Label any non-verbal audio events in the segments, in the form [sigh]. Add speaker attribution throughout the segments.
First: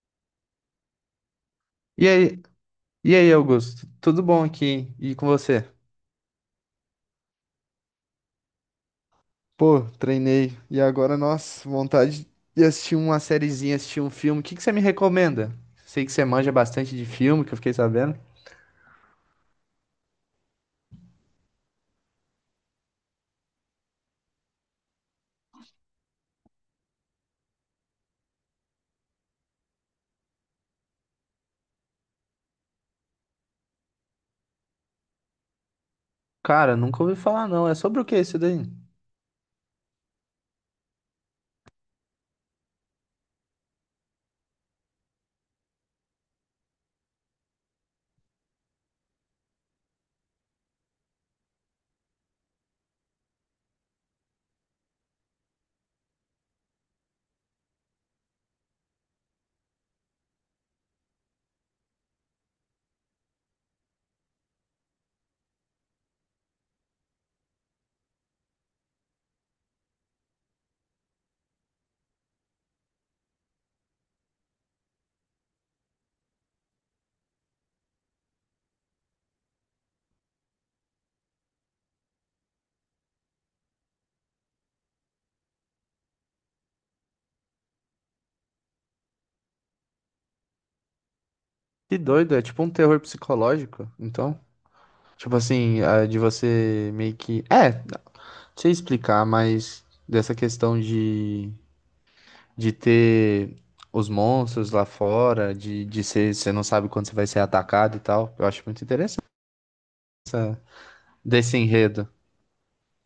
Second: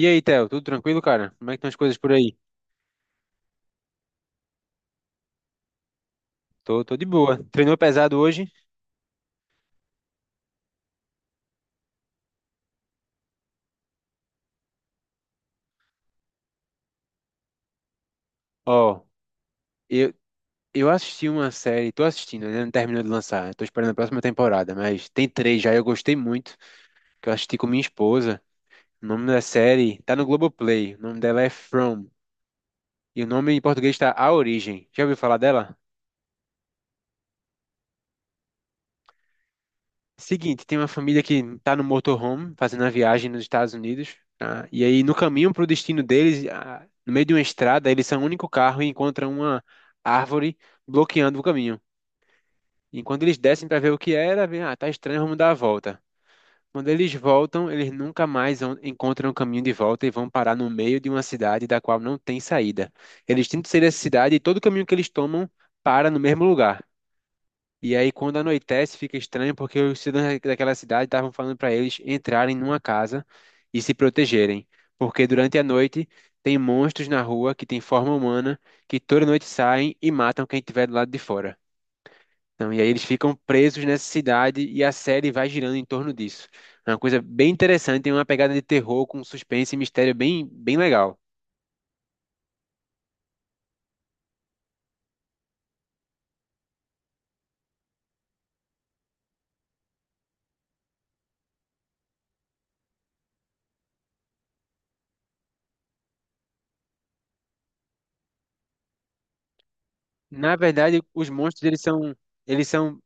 Speaker 1: E aí, Theo, tudo tranquilo, cara? Como é que estão as coisas
Speaker 2: E
Speaker 1: por aí?
Speaker 2: aí, Augusto? Tudo bom aqui? E com você?
Speaker 1: Tô de boa. Treinou pesado hoje?
Speaker 2: Pô, treinei. E agora, nossa, vontade de assistir uma sériezinha, assistir um filme. O que que você me recomenda? Sei que você manja bastante de filme, que eu fiquei sabendo.
Speaker 1: Ó, eu, eu assisti uma série, tô assistindo, ainda não terminou de lançar. Tô esperando a próxima temporada, mas tem três já, eu gostei muito, que eu assisti com minha esposa. O nome da série tá no Globoplay, o nome dela é From, e o nome em português tá A Origem. Já ouviu falar dela?
Speaker 2: Cara, nunca ouvi falar não. É sobre o que isso daí?
Speaker 1: Seguinte, tem uma família que tá no motorhome fazendo a viagem nos Estados Unidos, tá? E aí no caminho para o destino deles, no meio de uma estrada, eles são o único carro e encontram uma árvore bloqueando o caminho. Enquanto eles descem para ver o que era, vem, tá estranho, vamos dar a volta. Quando eles voltam, eles nunca mais encontram o caminho de volta e vão parar no meio de uma cidade da qual não tem saída. Eles tentam sair dessa cidade e todo o caminho que eles tomam para no mesmo lugar. E aí, quando anoitece, fica estranho porque os cidadãos daquela cidade estavam falando para eles entrarem numa casa e se protegerem. Porque durante a noite tem monstros na rua que têm forma humana, que toda noite saem e matam quem estiver do lado de fora. Então, e aí eles ficam presos nessa cidade e a série vai girando em torno disso. É uma coisa bem interessante, tem uma pegada de terror com suspense e mistério bem legal.
Speaker 2: Que doido, é tipo um terror psicológico, então? Tipo assim, ah, de você meio que... É, não sei explicar, mas dessa questão de ter os monstros lá fora, de ser, você não sabe quando você vai ser atacado e tal. Eu acho muito interessante
Speaker 1: Na verdade, os
Speaker 2: desse
Speaker 1: monstros
Speaker 2: enredo.
Speaker 1: eles são,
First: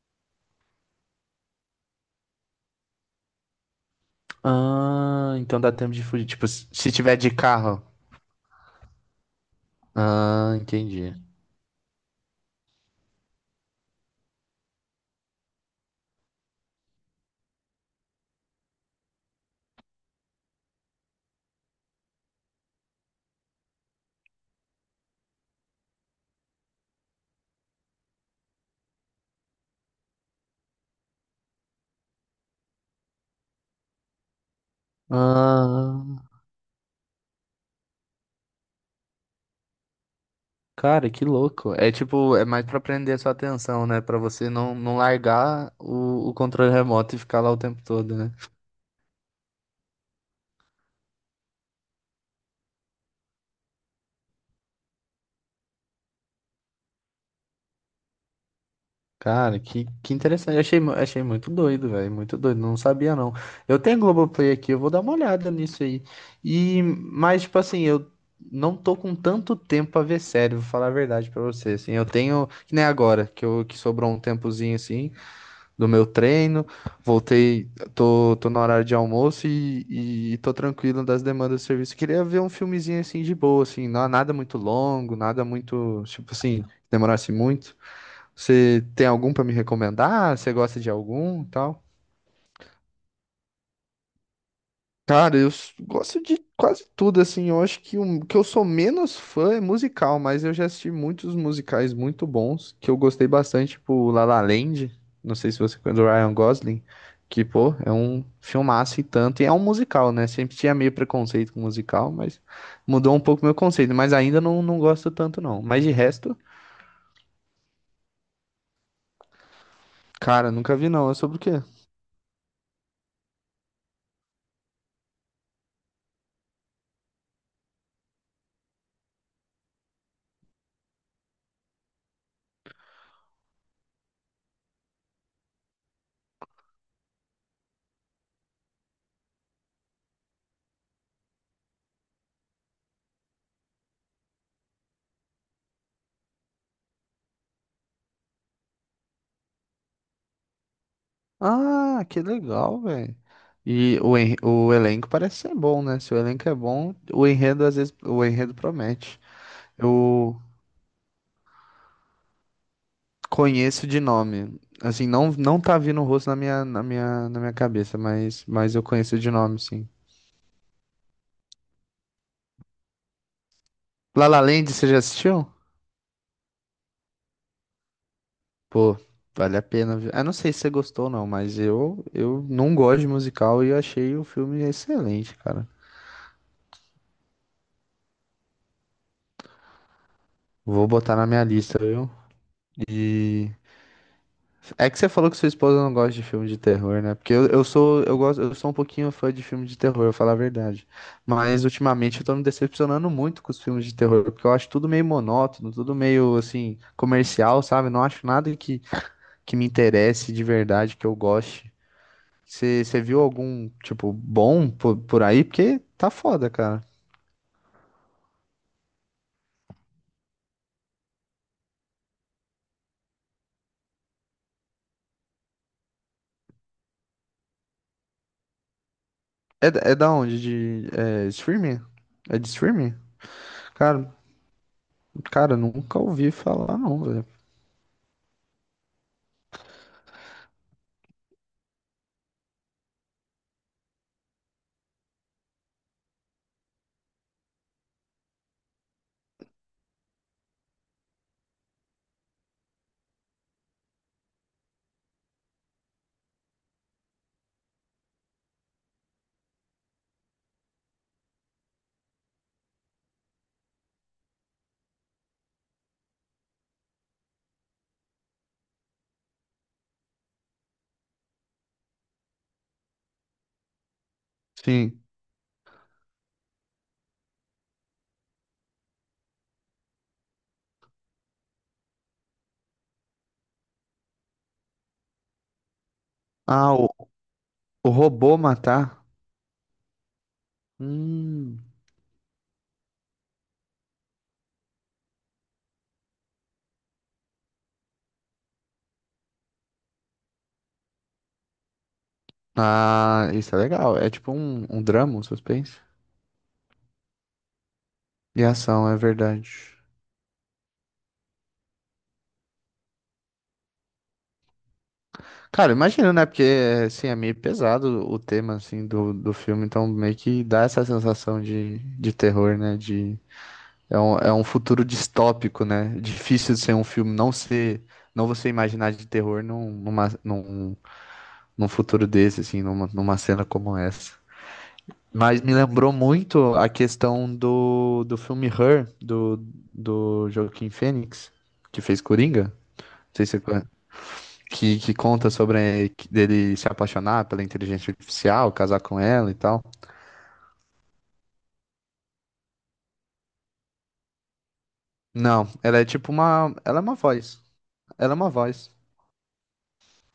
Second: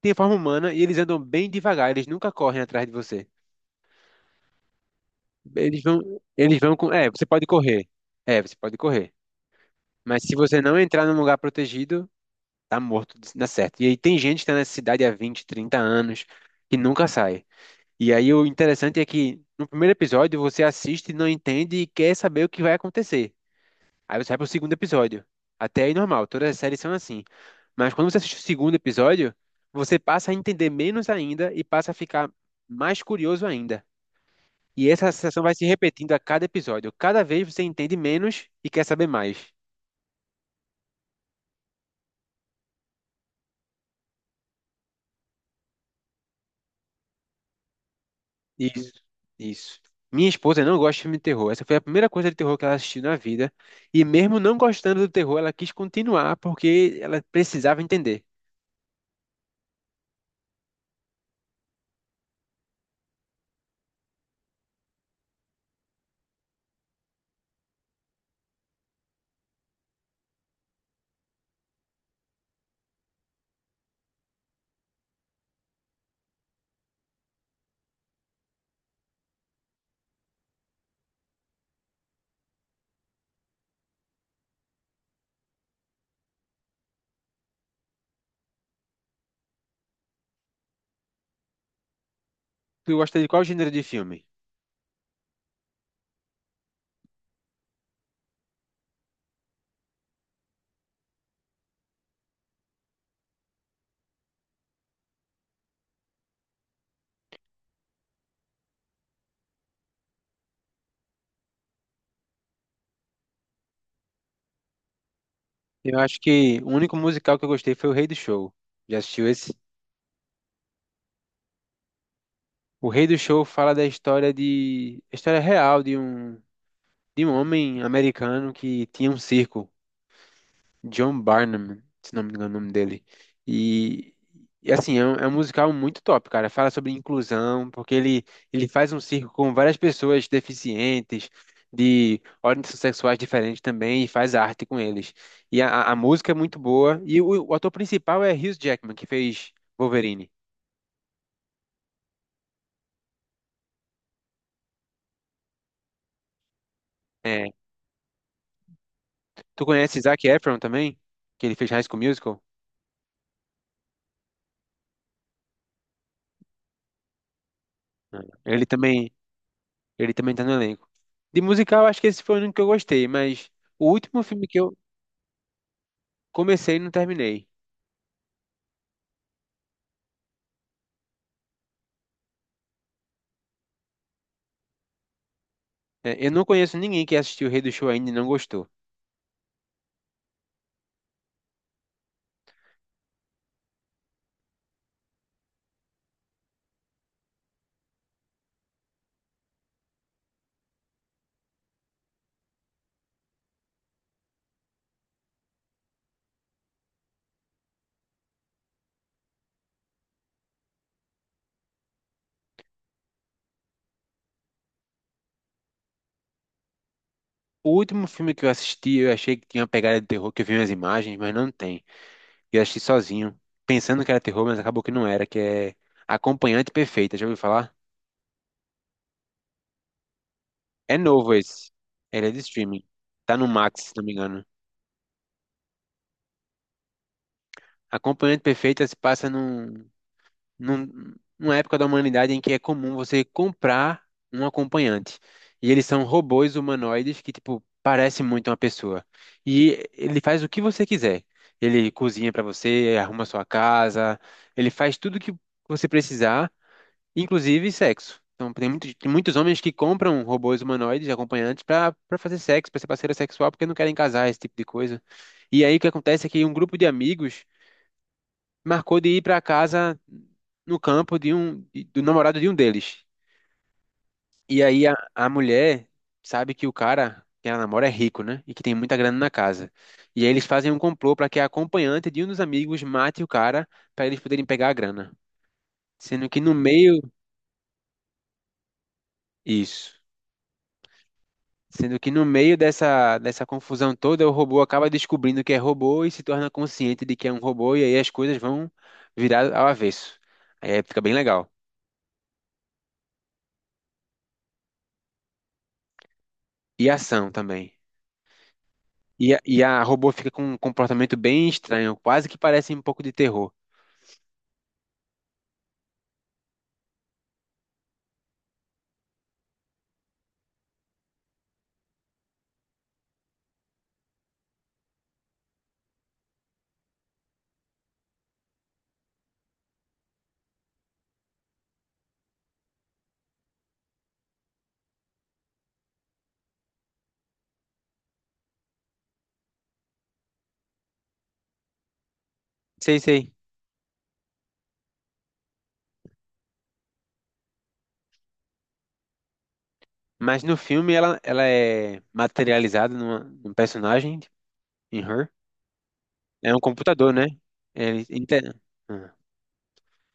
Speaker 1: têm forma humana e eles andam bem devagar, eles nunca correm atrás de você.
Speaker 2: Ah, então dá
Speaker 1: Eles
Speaker 2: tempo
Speaker 1: vão,
Speaker 2: de fugir. Tipo,
Speaker 1: eles vão com,
Speaker 2: se
Speaker 1: é,
Speaker 2: tiver
Speaker 1: você
Speaker 2: de
Speaker 1: pode
Speaker 2: carro.
Speaker 1: correr. É, você pode correr. Mas se
Speaker 2: Ah,
Speaker 1: você não entrar
Speaker 2: entendi.
Speaker 1: num lugar protegido, tá morto, dá certo. E aí tem gente que tá nessa cidade há 20, 30 anos que nunca sai. E aí o interessante é que no primeiro episódio você assiste, não entende e quer saber o que vai acontecer. Aí você vai pro segundo episódio. Até aí normal, todas as séries são assim. Mas quando você assiste o segundo episódio, você passa a entender menos ainda e passa a ficar mais curioso ainda. E essa sensação vai se
Speaker 2: Ah,
Speaker 1: repetindo a cada episódio. Cada vez você entende menos e quer saber mais.
Speaker 2: cara, que louco. É tipo, é mais pra prender a sua atenção, né? Pra você não largar o controle remoto e ficar lá o tempo todo, né?
Speaker 1: Isso, isso. Minha esposa não gosta de filme de terror. Essa foi a primeira coisa de terror que ela assistiu na vida. E mesmo não gostando do terror, ela quis continuar porque ela precisava entender.
Speaker 2: Cara, que interessante. Achei muito doido, velho. Muito doido. Não sabia, não. Eu tenho Globoplay aqui, eu vou dar uma olhada nisso aí. E, mas, tipo assim, eu não tô com tanto tempo pra ver série, vou falar a verdade pra você. Assim, eu tenho, que nem agora, que sobrou um tempozinho, assim, do meu treino. Voltei, tô no horário de almoço e tô tranquilo das demandas do serviço. Queria ver um filmezinho, assim, de boa, assim. Não, nada muito longo, nada muito, tipo assim, que demorasse muito. Você tem algum pra me recomendar? Você gosta de algum, e tal?
Speaker 1: Tu gosta de qual gênero de filme?
Speaker 2: Cara, gosto de quase tudo assim. Eu acho que o que eu sou menos fã é musical, mas eu já assisti muitos musicais muito bons que eu gostei bastante, tipo La La Land, não sei se você conhece do Ryan Gosling, que pô, é um filmaço e tanto, e é um musical, né? Sempre tinha meio preconceito com musical, mas mudou um pouco meu conceito, mas ainda não gosto tanto não. Mas de
Speaker 1: Eu acho
Speaker 2: resto,
Speaker 1: que o único musical que eu gostei foi O Rei do Show. Já assistiu esse?
Speaker 2: cara, nunca vi não. É sobre o quê?
Speaker 1: O Rei do Show fala a história real de de um homem americano que tinha um circo. John Barnum, se não me engano o nome dele. E, e, assim, é um musical muito top, cara. Fala sobre inclusão, ele faz um circo com várias pessoas deficientes, de ordens sexuais diferentes também, e faz arte com eles. E a música é muito boa. E o ator principal é Hugh Jackman, que fez Wolverine.
Speaker 2: Ah, que legal, velho. E o, o elenco parece ser bom, né? Se o elenco é bom,
Speaker 1: É.
Speaker 2: o enredo promete.
Speaker 1: Tu conhece Zac
Speaker 2: Eu
Speaker 1: Efron também? Que ele fez High School Musical?
Speaker 2: conheço de nome. Assim, não tá vindo o rosto na minha cabeça,
Speaker 1: Não.
Speaker 2: mas eu conheço de nome, sim.
Speaker 1: Ele também tá no elenco. De musical, acho que esse foi o único que eu gostei, mas o último
Speaker 2: La La
Speaker 1: filme que
Speaker 2: Land,
Speaker 1: eu
Speaker 2: você já assistiu?
Speaker 1: Comecei e não terminei.
Speaker 2: Pô, vale a pena ver. Ah, não sei se você gostou ou não, mas eu não gosto de musical e eu achei o filme excelente, cara.
Speaker 1: É, eu não conheço ninguém que assistiu o Rei do Show ainda e não gostou.
Speaker 2: Vou botar na minha lista, viu? É que você falou que sua esposa não gosta de filme de terror, né? Porque eu sou, eu gosto, eu sou um pouquinho fã de filme de terror, eu falar a verdade. Mas ultimamente eu tô me decepcionando muito com os filmes de terror, porque eu acho tudo meio monótono, tudo meio assim, comercial, sabe? Não acho nada que me interesse de verdade, que eu goste. Você viu algum, tipo, bom por aí? Porque tá foda, cara.
Speaker 1: O último filme que eu assisti, eu achei que tinha uma pegada de terror, que eu vi umas imagens, mas não tem. Eu assisti sozinho, pensando que era terror, mas acabou que não era, que é Acompanhante Perfeita, já ouviu falar?
Speaker 2: É, é da onde? De
Speaker 1: É
Speaker 2: é,
Speaker 1: novo esse.
Speaker 2: streaming?
Speaker 1: Ele é de
Speaker 2: É de
Speaker 1: streaming.
Speaker 2: streaming?
Speaker 1: Tá no Max, se não
Speaker 2: Cara,
Speaker 1: me engano.
Speaker 2: Cara, nunca ouvi falar, não, velho.
Speaker 1: Acompanhante Perfeita se passa numa época da humanidade em que é comum você comprar um acompanhante. E eles são robôs humanoides que, tipo, parecem muito uma pessoa. E ele faz o que você quiser. Ele cozinha para você, arruma sua casa, ele faz tudo que você precisar, inclusive sexo. Então, tem muitos homens que compram robôs humanoides, acompanhantes, para fazer sexo, para ser parceira sexual, porque não querem casar, esse tipo de coisa. E aí o que acontece é que um grupo de amigos marcou de ir para casa no campo de do namorado de um deles. E aí
Speaker 2: Sim.
Speaker 1: a mulher sabe que o cara que ela namora é rico, né? E que tem muita grana na casa. E aí eles fazem um complô para que a acompanhante de um dos amigos mate o cara para eles poderem pegar a grana. Sendo que no
Speaker 2: Ah,
Speaker 1: meio
Speaker 2: o robô matar?
Speaker 1: isso,
Speaker 2: Hum.
Speaker 1: sendo que no meio dessa confusão toda, o robô acaba descobrindo que é robô e se torna consciente de que é um robô e aí as coisas vão virar ao avesso. Aí fica bem legal.
Speaker 2: Ah, isso é legal. É tipo um, um drama, um suspense.
Speaker 1: E ação também.
Speaker 2: E ação, é
Speaker 1: E e
Speaker 2: verdade.
Speaker 1: a robô fica com um comportamento bem estranho, quase que parece um pouco de terror.
Speaker 2: Cara, imagina, né? Porque, assim, é meio pesado o tema, assim, do filme. Então, meio que dá essa sensação de terror, né? De, é um futuro distópico, né? Difícil de ser um filme, não ser... Não você imaginar de terror num num futuro desse, assim, numa cena como essa. Mas me lembrou muito a questão do filme Her, do Joaquim Phoenix que fez Coringa. Não
Speaker 1: Sei,
Speaker 2: sei
Speaker 1: sei.
Speaker 2: se você conhece, que conta sobre dele se apaixonar pela inteligência artificial, casar com ela e tal.
Speaker 1: Mas no filme ela é materializada num personagem, em Her.
Speaker 2: Não, ela é tipo
Speaker 1: É
Speaker 2: uma.
Speaker 1: um
Speaker 2: Ela é uma
Speaker 1: computador, né?
Speaker 2: voz.
Speaker 1: Ele,
Speaker 2: Ela é uma
Speaker 1: inte-
Speaker 2: voz.
Speaker 1: Ah.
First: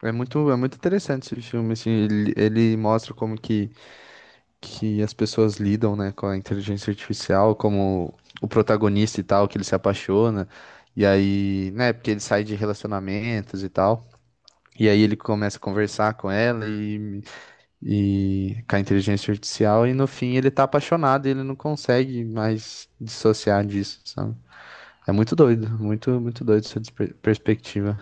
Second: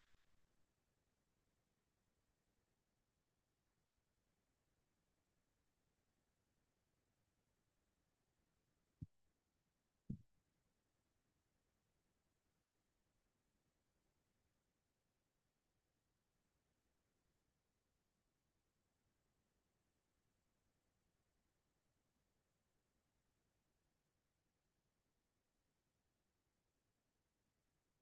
Speaker 2: É muito interessante esse filme, assim. Ele mostra como que as pessoas lidam, né, com a inteligência artificial, como o protagonista e tal, que ele se apaixona, e aí, né, porque ele sai de relacionamentos e tal, e aí ele começa a conversar com ela e com a inteligência artificial, e no fim ele tá apaixonado, e ele não consegue mais dissociar disso, sabe? É muito doido, muito, muito doido essa perspectiva.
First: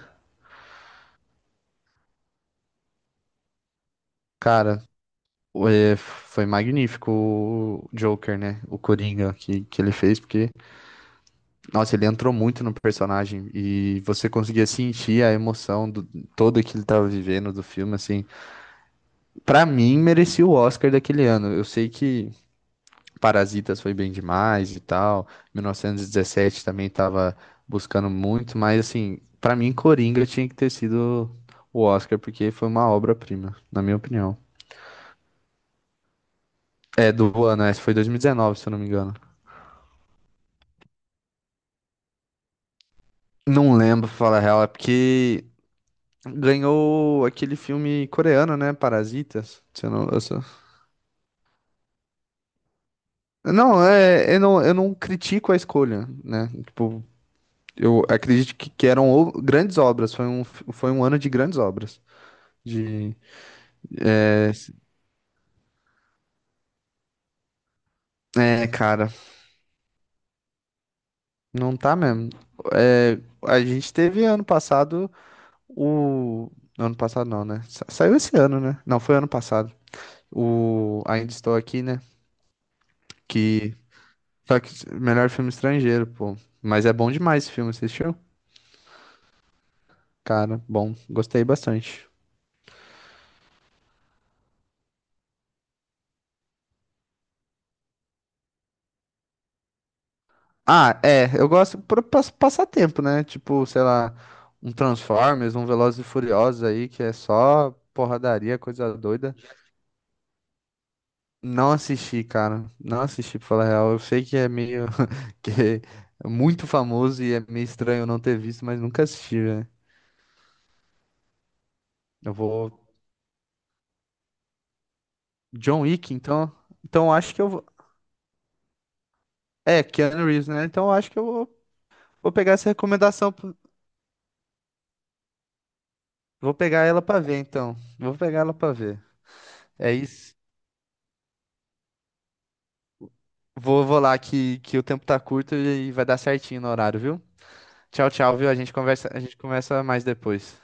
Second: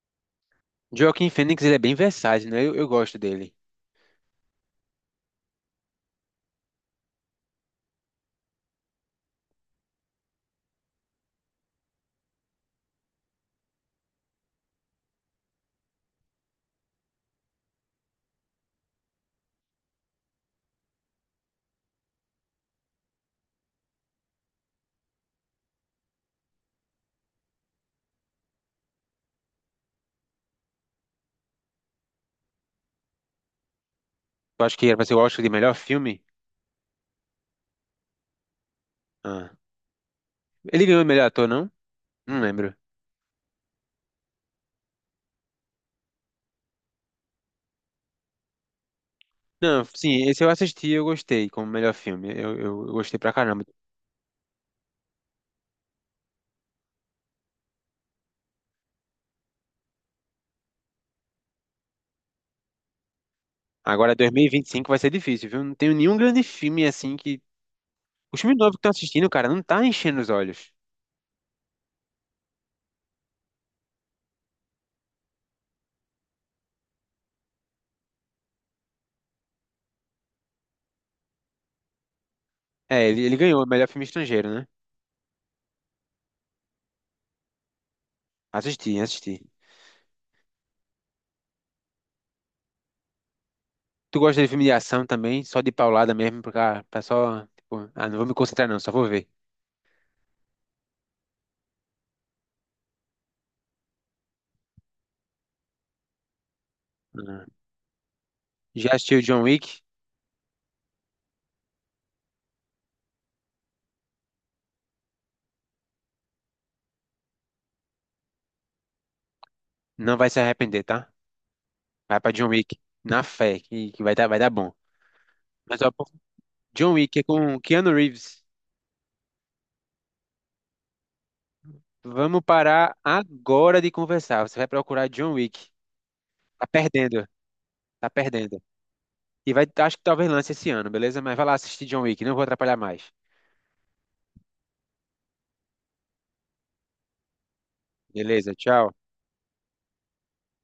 Speaker 1: Joaquin Phoenix, ele é bem versátil, né? Eu gosto dele.
Speaker 2: Cara, é, foi magnífico o Joker, né? O Coringa que ele fez, porque nossa, ele entrou muito no personagem e você conseguia sentir a emoção do todo que ele tava vivendo do filme, assim. Pra mim, merecia o Oscar daquele ano. Eu sei que Parasitas foi bem demais e tal, 1917 também tava buscando muito, mas assim, pra mim, Coringa tinha que ter sido o Oscar, porque foi uma obra-prima, na minha opinião.
Speaker 1: Eu acho que era pra ser o Oscar de melhor filme.
Speaker 2: É, do ano, essa foi 2019, se eu não me engano.
Speaker 1: Ah. Ele ganhou o melhor ator, não? Não lembro.
Speaker 2: Não lembro, pra falar a real, é porque ganhou aquele filme coreano, né? Parasitas.
Speaker 1: Não,
Speaker 2: Se eu não, eu
Speaker 1: sim,
Speaker 2: só-
Speaker 1: esse eu assisti e eu gostei como melhor filme. Eu gostei pra caramba.
Speaker 2: Não, é, eu não critico a escolha, né? Tipo, eu acredito que eram grandes obras. Foi um ano de grandes obras. De,
Speaker 1: Agora
Speaker 2: é,
Speaker 1: 2025 vai ser difícil, viu? Não tenho nenhum grande filme assim que Os filmes
Speaker 2: é,
Speaker 1: novos que tá
Speaker 2: cara,
Speaker 1: assistindo, cara, não tá enchendo os olhos.
Speaker 2: não tá mesmo. É, a gente teve ano passado o. Ano passado não, né? Saiu esse ano, né? Não, foi ano passado. O Ainda Estou Aqui, né?
Speaker 1: É, ele ganhou o
Speaker 2: Que.
Speaker 1: melhor filme estrangeiro,
Speaker 2: Só
Speaker 1: né?
Speaker 2: que melhor filme estrangeiro, pô. Mas é bom demais esse filme, assistiu?
Speaker 1: Assisti.
Speaker 2: Cara, bom, gostei bastante.
Speaker 1: Tu gosta de filme de ação também? Só de paulada mesmo, pra só. Tipo, ah, não vou me concentrar, não, só vou ver.
Speaker 2: Ah, é, eu gosto pra passar tempo, né? Tipo, sei lá, um Transformers, um Velozes e Furiosos aí, que é
Speaker 1: Ah,
Speaker 2: só porradaria,
Speaker 1: já
Speaker 2: coisa
Speaker 1: assistiu
Speaker 2: doida.
Speaker 1: John Wick?
Speaker 2: Não assisti, cara. Não assisti, pra falar a real. Eu sei que é meio [laughs] que é muito famoso e é meio estranho não ter visto, mas nunca assisti, né?
Speaker 1: Não vai se arrepender, tá? Vai pra
Speaker 2: Eu
Speaker 1: John
Speaker 2: vou.
Speaker 1: Wick, na fé, que vai dar bom. Mas,
Speaker 2: John
Speaker 1: ó, pô,
Speaker 2: Wick, então.
Speaker 1: John
Speaker 2: Então eu
Speaker 1: Wick é
Speaker 2: acho que eu
Speaker 1: com
Speaker 2: vou.
Speaker 1: Keanu Reeves.
Speaker 2: É, Keanu Reeves, né? Então eu acho que eu vou, vou
Speaker 1: Vamos
Speaker 2: pegar essa
Speaker 1: parar
Speaker 2: recomendação.
Speaker 1: agora de conversar. Você vai procurar John Wick.
Speaker 2: Vou
Speaker 1: Tá
Speaker 2: pegar ela pra
Speaker 1: perdendo,
Speaker 2: ver, então.
Speaker 1: tá
Speaker 2: Vou pegar ela
Speaker 1: perdendo.
Speaker 2: pra ver.
Speaker 1: E vai,
Speaker 2: É
Speaker 1: acho que talvez
Speaker 2: isso.
Speaker 1: lance esse ano, beleza? Mas vai lá assistir John Wick, não vou atrapalhar mais.
Speaker 2: Vou lá que o tempo tá curto e vai dar certinho no horário, viu? Tchau, tchau, viu?
Speaker 1: Beleza, tchau.
Speaker 2: A gente conversa mais depois.